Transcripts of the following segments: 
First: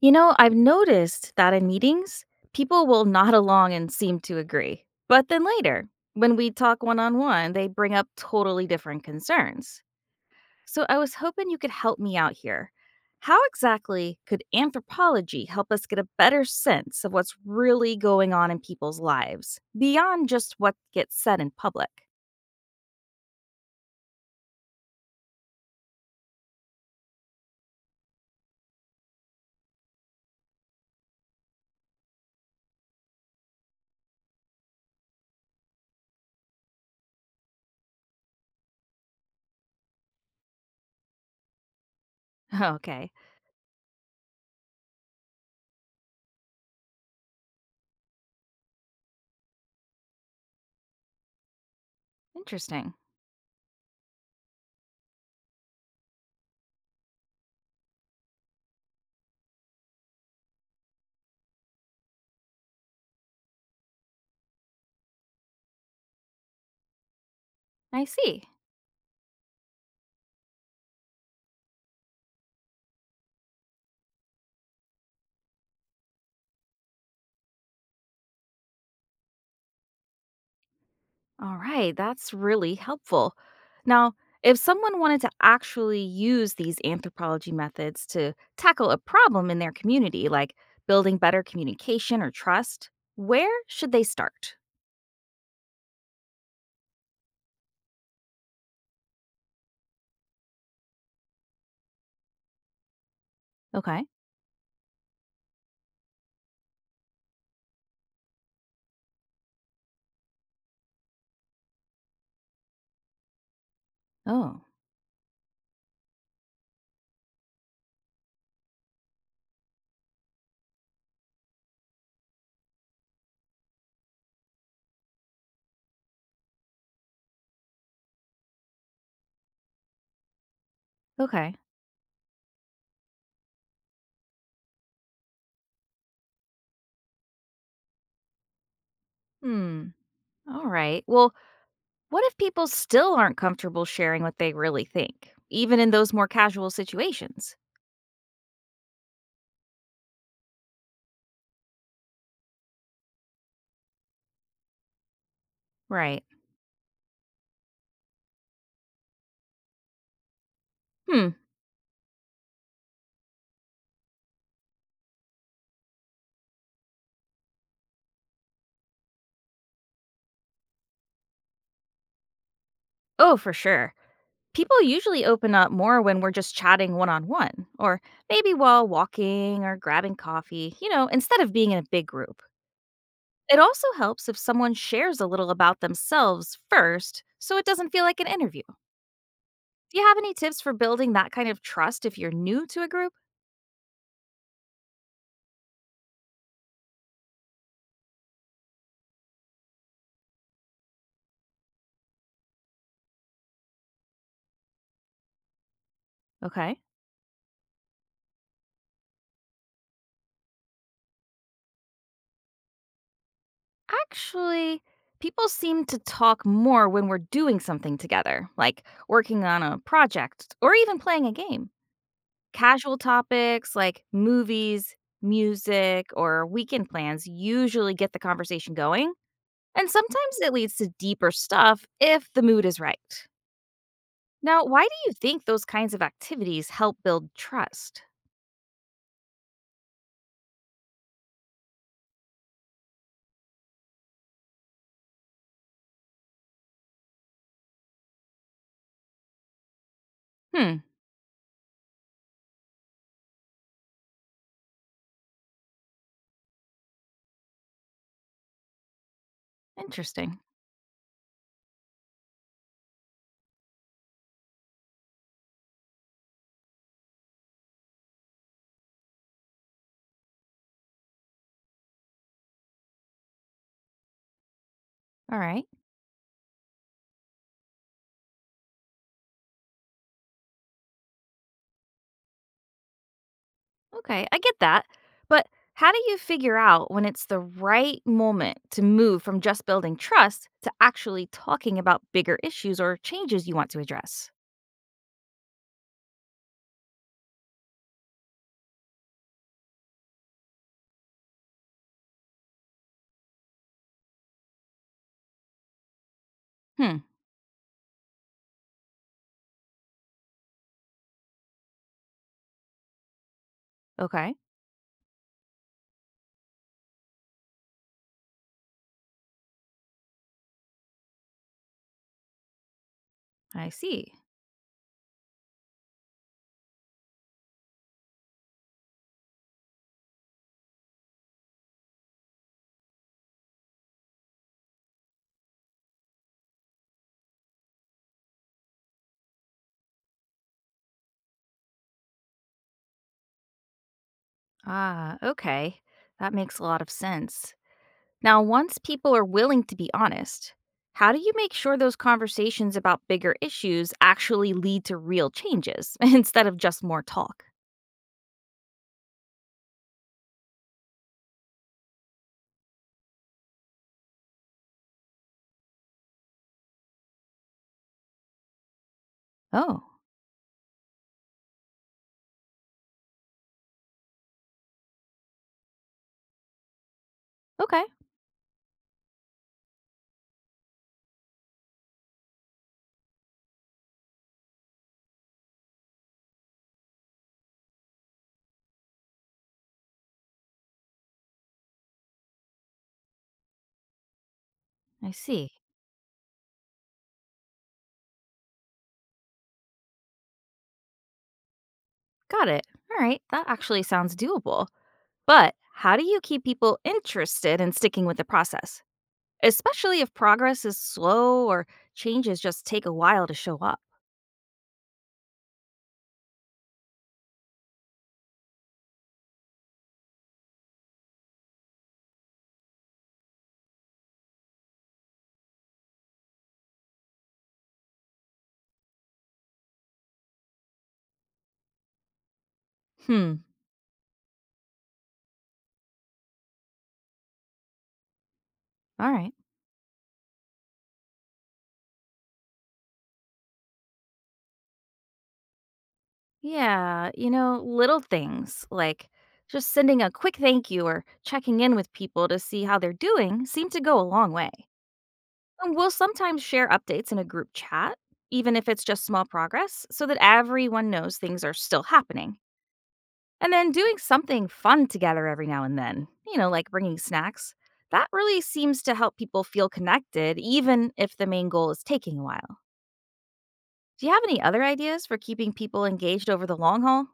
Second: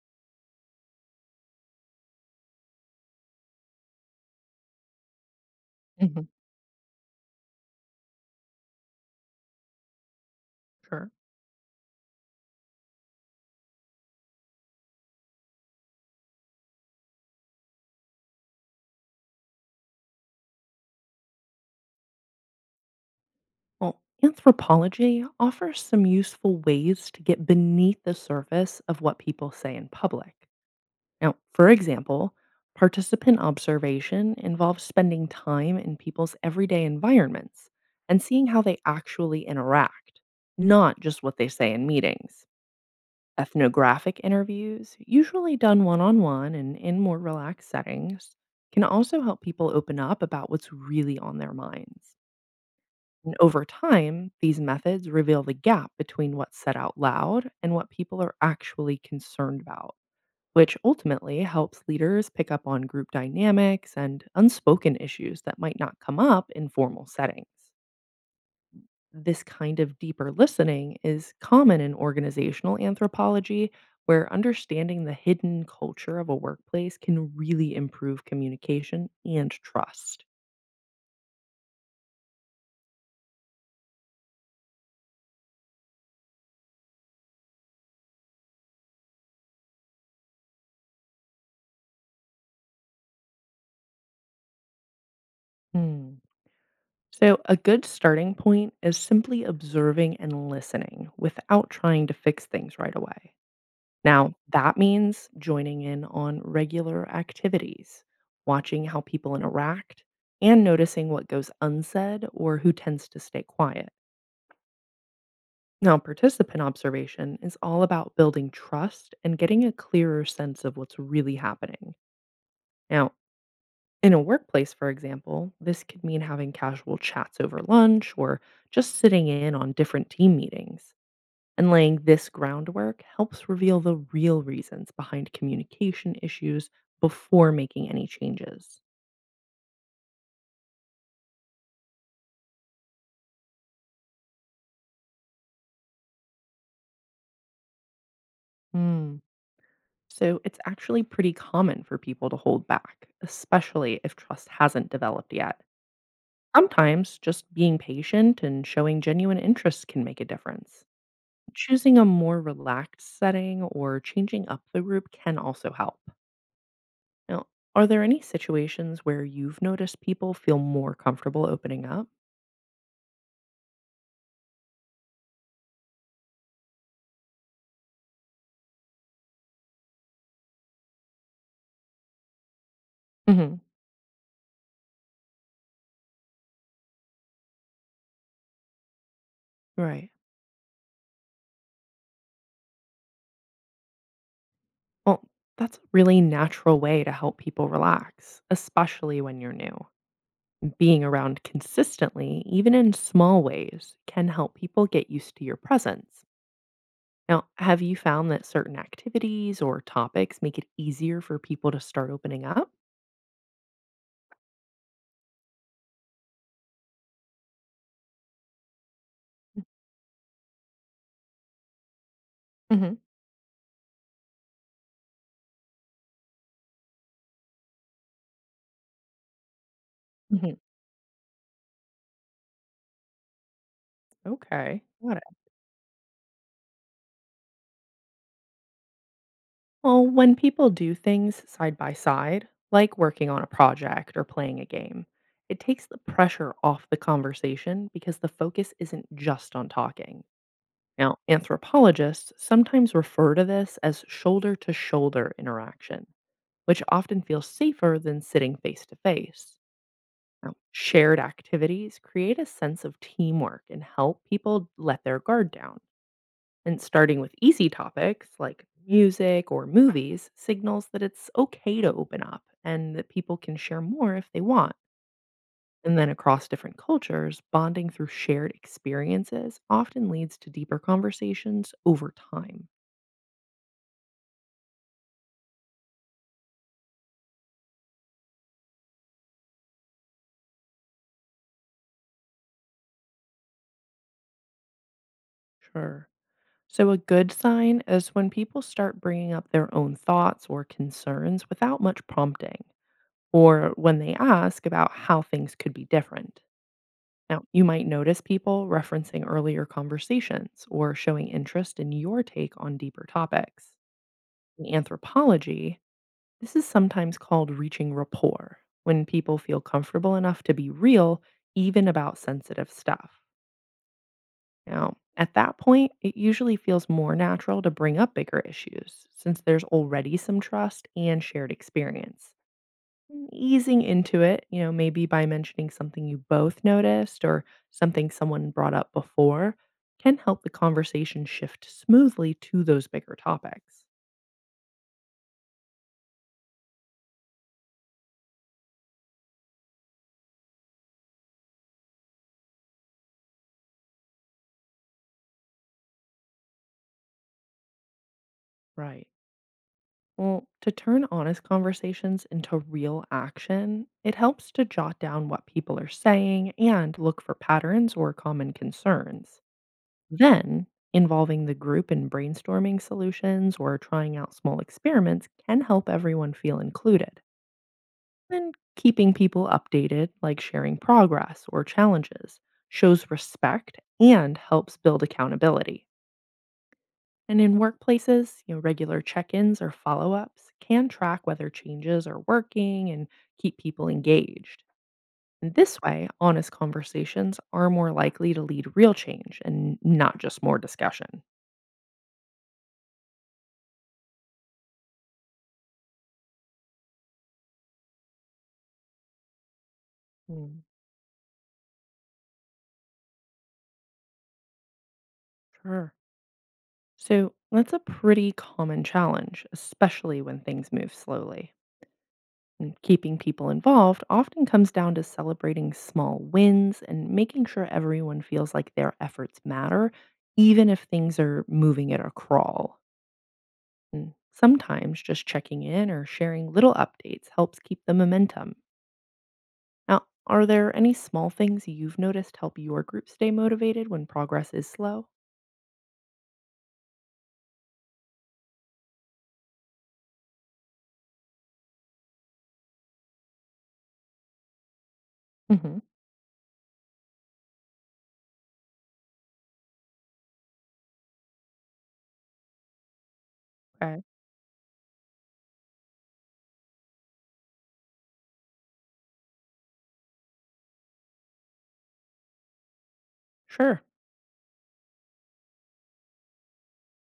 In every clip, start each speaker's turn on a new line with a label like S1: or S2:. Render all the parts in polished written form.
S1: You know, I've noticed that in meetings, people will nod along and seem to agree. But then later,
S2: Mhm.
S1: when we talk one on one, they bring up totally different concerns. So I
S2: Sure.
S1: was hoping you could help me out here. How exactly could anthropology help us get a better sense of what's really going on in people's lives beyond just what gets said in public?
S2: Well, anthropology offers some useful ways to get beneath the surface of what people say in public. Now, for example, participant observation involves spending time in people's everyday environments and seeing how they actually interact, not just what they say in meetings.
S1: Okay,
S2: Ethnographic interviews, usually done one on one and in more relaxed settings, can also help people open up about what's really on their minds.
S1: interesting.
S2: And over time, these methods reveal the gap between what's said out loud and what people are actually concerned about, which ultimately helps leaders pick up on group dynamics and unspoken issues that might not come up in formal settings.
S1: I see.
S2: This kind of deeper listening is common in organizational anthropology, where understanding the hidden culture of a workplace can really improve communication and trust.
S1: All right, that's really helpful. Now, if someone wanted to actually use these anthropology methods to tackle a problem in their community, like building better communication or trust, where should they start?
S2: Hmm. So, a good starting point is simply observing and listening without trying to fix things right away.
S1: Okay.
S2: Now, that means joining in on regular activities, watching how people interact, and noticing what goes unsaid or who tends to stay quiet.
S1: Oh,
S2: Now, participant observation is all about building trust and getting a clearer sense of what's really happening. Now, in a workplace, for example, this could mean having casual chats over lunch or just sitting in on different team meetings.
S1: okay.
S2: And laying this groundwork helps reveal the real reasons behind communication issues before making any changes.
S1: Hmm. All right. Well, what if people still aren't comfortable sharing what they really think, even in those more casual situations?
S2: Hmm. So it's actually pretty common for people to hold back, especially if trust hasn't developed yet.
S1: Right.
S2: Sometimes just being patient and showing genuine interest can make a difference.
S1: Hmm.
S2: Choosing a more relaxed setting or changing up the group can also help. Now, are there any situations where you've noticed people feel more comfortable opening up?
S1: Oh, for sure. People usually open up more when we're just chatting one on one, or maybe while walking or grabbing coffee, you know, instead of being in a big group.
S2: hmm
S1: It also helps if someone shares a little about themselves first so it doesn't feel like an interview. Do you
S2: Right.
S1: have any tips for building that kind of trust if you're new to a group?
S2: Well, that's a really natural way to help people relax, especially when you're new. Being around consistently, even in small ways, can help people get used to your presence.
S1: Okay.
S2: Now, have you found that certain activities or topics make it easier for people to start opening up?
S1: Actually, people seem to talk more when we're doing something together, like working on a project or even playing a game.
S2: hmm
S1: Casual topics like movies, music, or weekend plans usually get the conversation going, and sometimes it
S2: hmm
S1: leads to deeper stuff if the mood is right. Now,
S2: Okay.
S1: why do you
S2: Got it.
S1: think those kinds of activities help build trust?
S2: Well, when people do things side by side, like working on a project or playing a game, it takes the pressure off the conversation because the focus isn't just on talking.
S1: Hmm,
S2: Now, anthropologists sometimes refer to this as shoulder to shoulder interaction, which often feels safer than sitting face to face.
S1: interesting.
S2: Now, shared activities create a sense of teamwork and help people let their guard down. And starting with easy topics like music or movies signals that it's okay to open up and that people can share more if they want.
S1: All right.
S2: And then across different cultures, bonding through shared experiences often leads to deeper conversations over time.
S1: Okay, I get that. But how do you figure out when it's the right moment to move from just building trust to actually talking about bigger issues or changes you want to address?
S2: Sure. So, a good sign is when people start bringing up their own thoughts or concerns without much prompting, or when they ask about how things could be different.
S1: Hmm,
S2: Now, you might notice people referencing earlier conversations or showing interest in your take on deeper topics.
S1: okay,
S2: In anthropology, this is sometimes called reaching rapport, when people feel comfortable enough to be real, even about sensitive stuff.
S1: I see.
S2: Now, at that point, it usually feels more natural to bring up bigger issues since there's already some trust and shared experience. And easing into it, you know, maybe by mentioning something you both noticed or something someone brought up before, can help the conversation shift smoothly to those bigger topics.
S1: Ah, okay. That makes a lot of sense. Now, once people are willing to be honest, how do you make sure those conversations about bigger issues actually lead to real changes instead of just more talk?
S2: Right. Well, to turn honest conversations into real action, it helps to jot down what people are saying and look for patterns or common concerns.
S1: Oh,
S2: Then, involving the group in brainstorming solutions or trying out small experiments can help everyone feel included.
S1: okay.
S2: And keeping people updated, like sharing progress or challenges, shows respect and helps build accountability. And in workplaces, you know, regular check-ins or follow-ups can track whether changes are working and keep people engaged.
S1: I see.
S2: And this way, honest conversations are more likely to lead real change and not just more discussion.
S1: Got it. All right. That actually sounds doable. But how do you keep people interested in sticking with the process, especially if
S2: Mm.
S1: progress is slow or changes just take a while to show up?
S2: Sure. So that's a pretty common challenge, especially when things move slowly. And keeping people involved often comes down to celebrating small wins and making sure everyone feels like their efforts matter, even if things are moving at a crawl.
S1: Hmm.
S2: And sometimes just checking in or sharing little updates helps keep the momentum.
S1: All right.
S2: Now, are there any small things you've noticed help your group stay motivated when progress is slow?
S1: Yeah, you know, little things like just sending a quick thank you or checking in with people to see how they're doing seem to go a long way. And
S2: Mhm.
S1: we'll sometimes share updates in a group chat, even if it's just small progress, so that everyone knows things are still happening. And then doing
S2: Okay.
S1: something fun together every now and then, you know, like bringing snacks, that really seems to help people feel connected, even if the main goal is taking a while.
S2: Sure.
S1: Do you have any other ideas for keeping people engaged over the long haul?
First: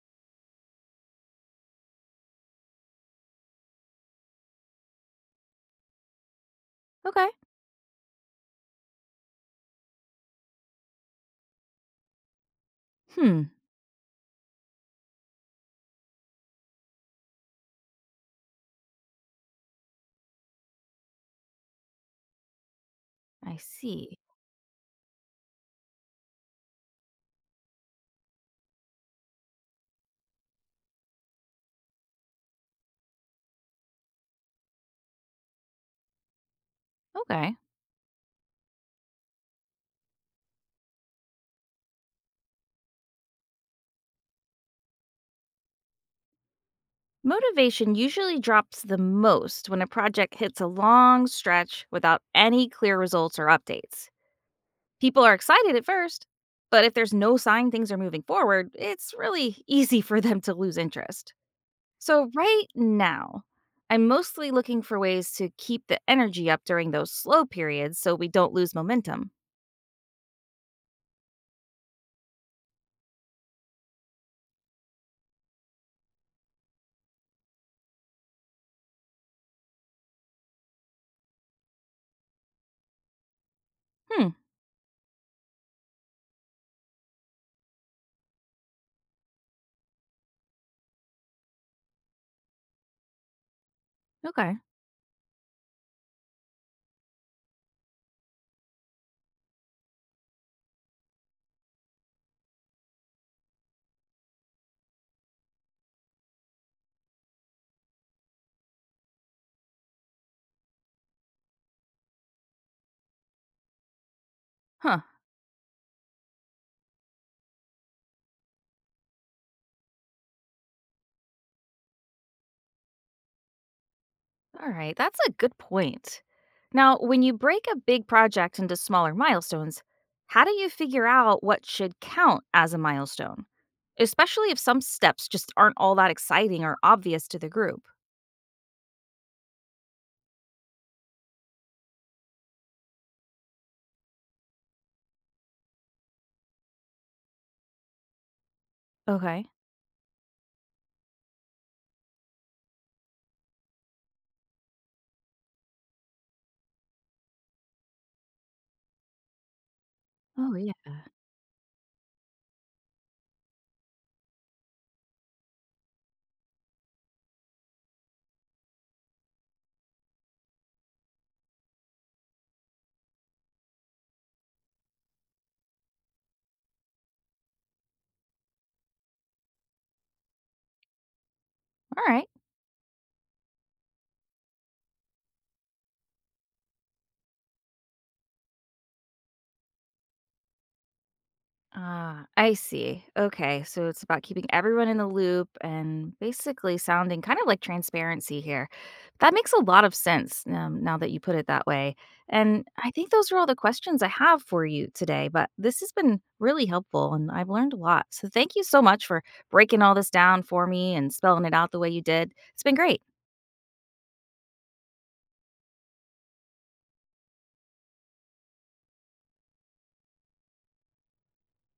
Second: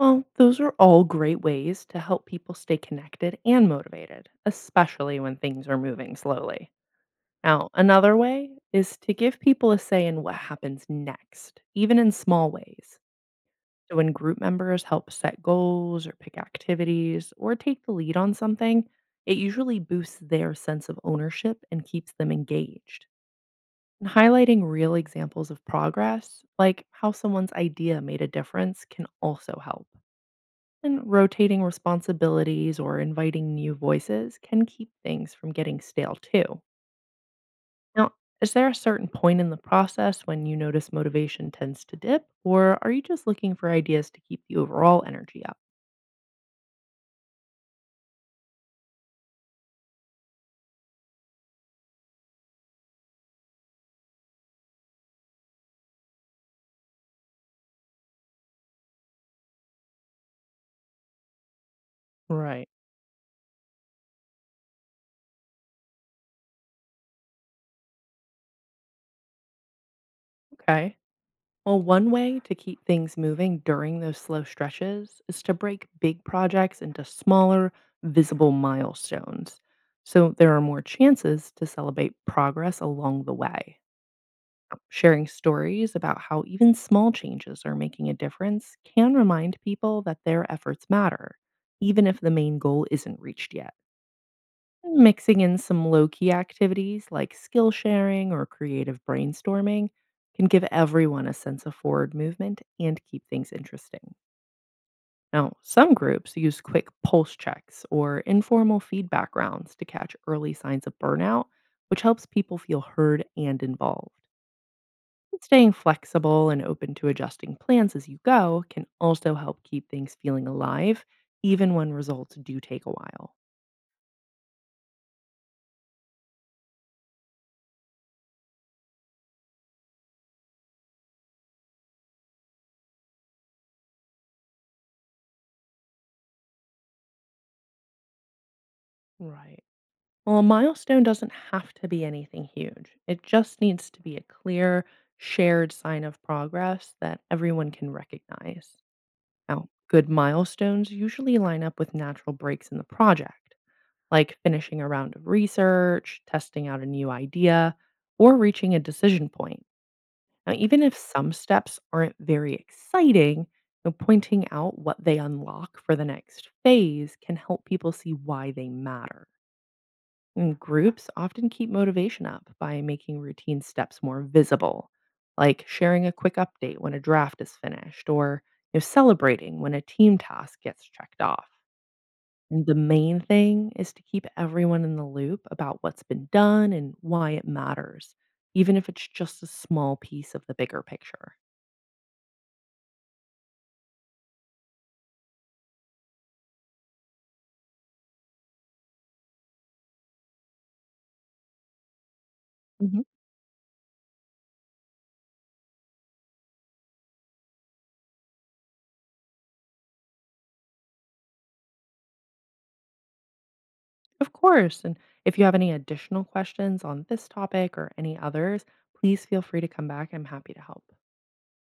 S2: Well, those are all great ways to help people stay connected and motivated, especially when things are moving slowly.
S1: Okay.
S2: Now, another way is to give people a say in what happens next, even in small ways.
S1: Hmm.
S2: So when group members help set goals or pick activities or take the lead on something, it usually boosts their sense of ownership and keeps them engaged.
S1: I
S2: And
S1: see.
S2: highlighting real examples of progress, like how someone's idea made a difference, can also help. And rotating responsibilities or inviting new voices can keep things from getting stale too.
S1: Okay.
S2: Now, is there a certain point in the process when you notice motivation tends to dip, or are you just looking for ideas to keep the overall energy up?
S1: Motivation usually drops the most when a project hits a long stretch without any clear results or updates. People are excited at first, but if there's no sign things are moving forward, it's really easy for them to lose interest. So, right
S2: Right.
S1: now, I'm mostly looking for ways to keep the energy up during those slow periods so we don't lose momentum.
S2: Okay. Well, one way to keep things moving during those slow stretches is to break big projects into smaller, visible milestones. So there are more chances to celebrate progress along the way.
S1: Hmm.
S2: Sharing stories about how even small changes are making a difference can remind people that their efforts matter, even if the main goal isn't reached yet.
S1: Okay.
S2: Mixing in some low key activities like skill sharing or creative brainstorming can give everyone a sense of forward movement and keep things interesting. Now, some groups use quick pulse checks or informal feedback rounds to catch early signs of burnout, which helps people feel heard and involved.
S1: Huh.
S2: Staying flexible and open to adjusting plans as you go can also help keep things feeling alive, even when results do take a while.
S1: All right, that's a good point. Now, when you break a big project into smaller milestones, how do you figure out what should count as a milestone? Especially if some steps just aren't all that exciting or obvious to the group.
S2: Right. Well, a milestone doesn't have to be anything huge. It just needs to be a clear, shared sign of progress that everyone can recognize.
S1: Okay.
S2: Now, good milestones usually line up with natural breaks in the project, like finishing a round of research, testing out a new idea, or reaching a decision point. Now,
S1: Oh,
S2: even
S1: yeah.
S2: if some steps aren't very exciting, you know, pointing out what they unlock for the next phase can help people see why they matter. Mm. Groups often keep motivation up by making routine steps more visible, like sharing a quick update when a draft is finished or, you know, celebrating when a team task gets checked off.
S1: All right.
S2: And the main thing is to keep everyone in the loop about what's been done and why it matters, even if it's just a small piece of the bigger picture.
S1: Ah, I see. Okay, so it's about keeping everyone in the loop and basically sounding kind of like transparency here. That makes a lot of sense now that you put it that way. And I
S2: hmm
S1: think those are all the questions I have for you today, but this has been really helpful and I've learned a lot. So thank you so much for breaking all this down for me and spelling it out the way you did. It's been great.
S2: Of course. And if you have any additional questions on this topic or any others, please feel free to come back. I'm happy to help.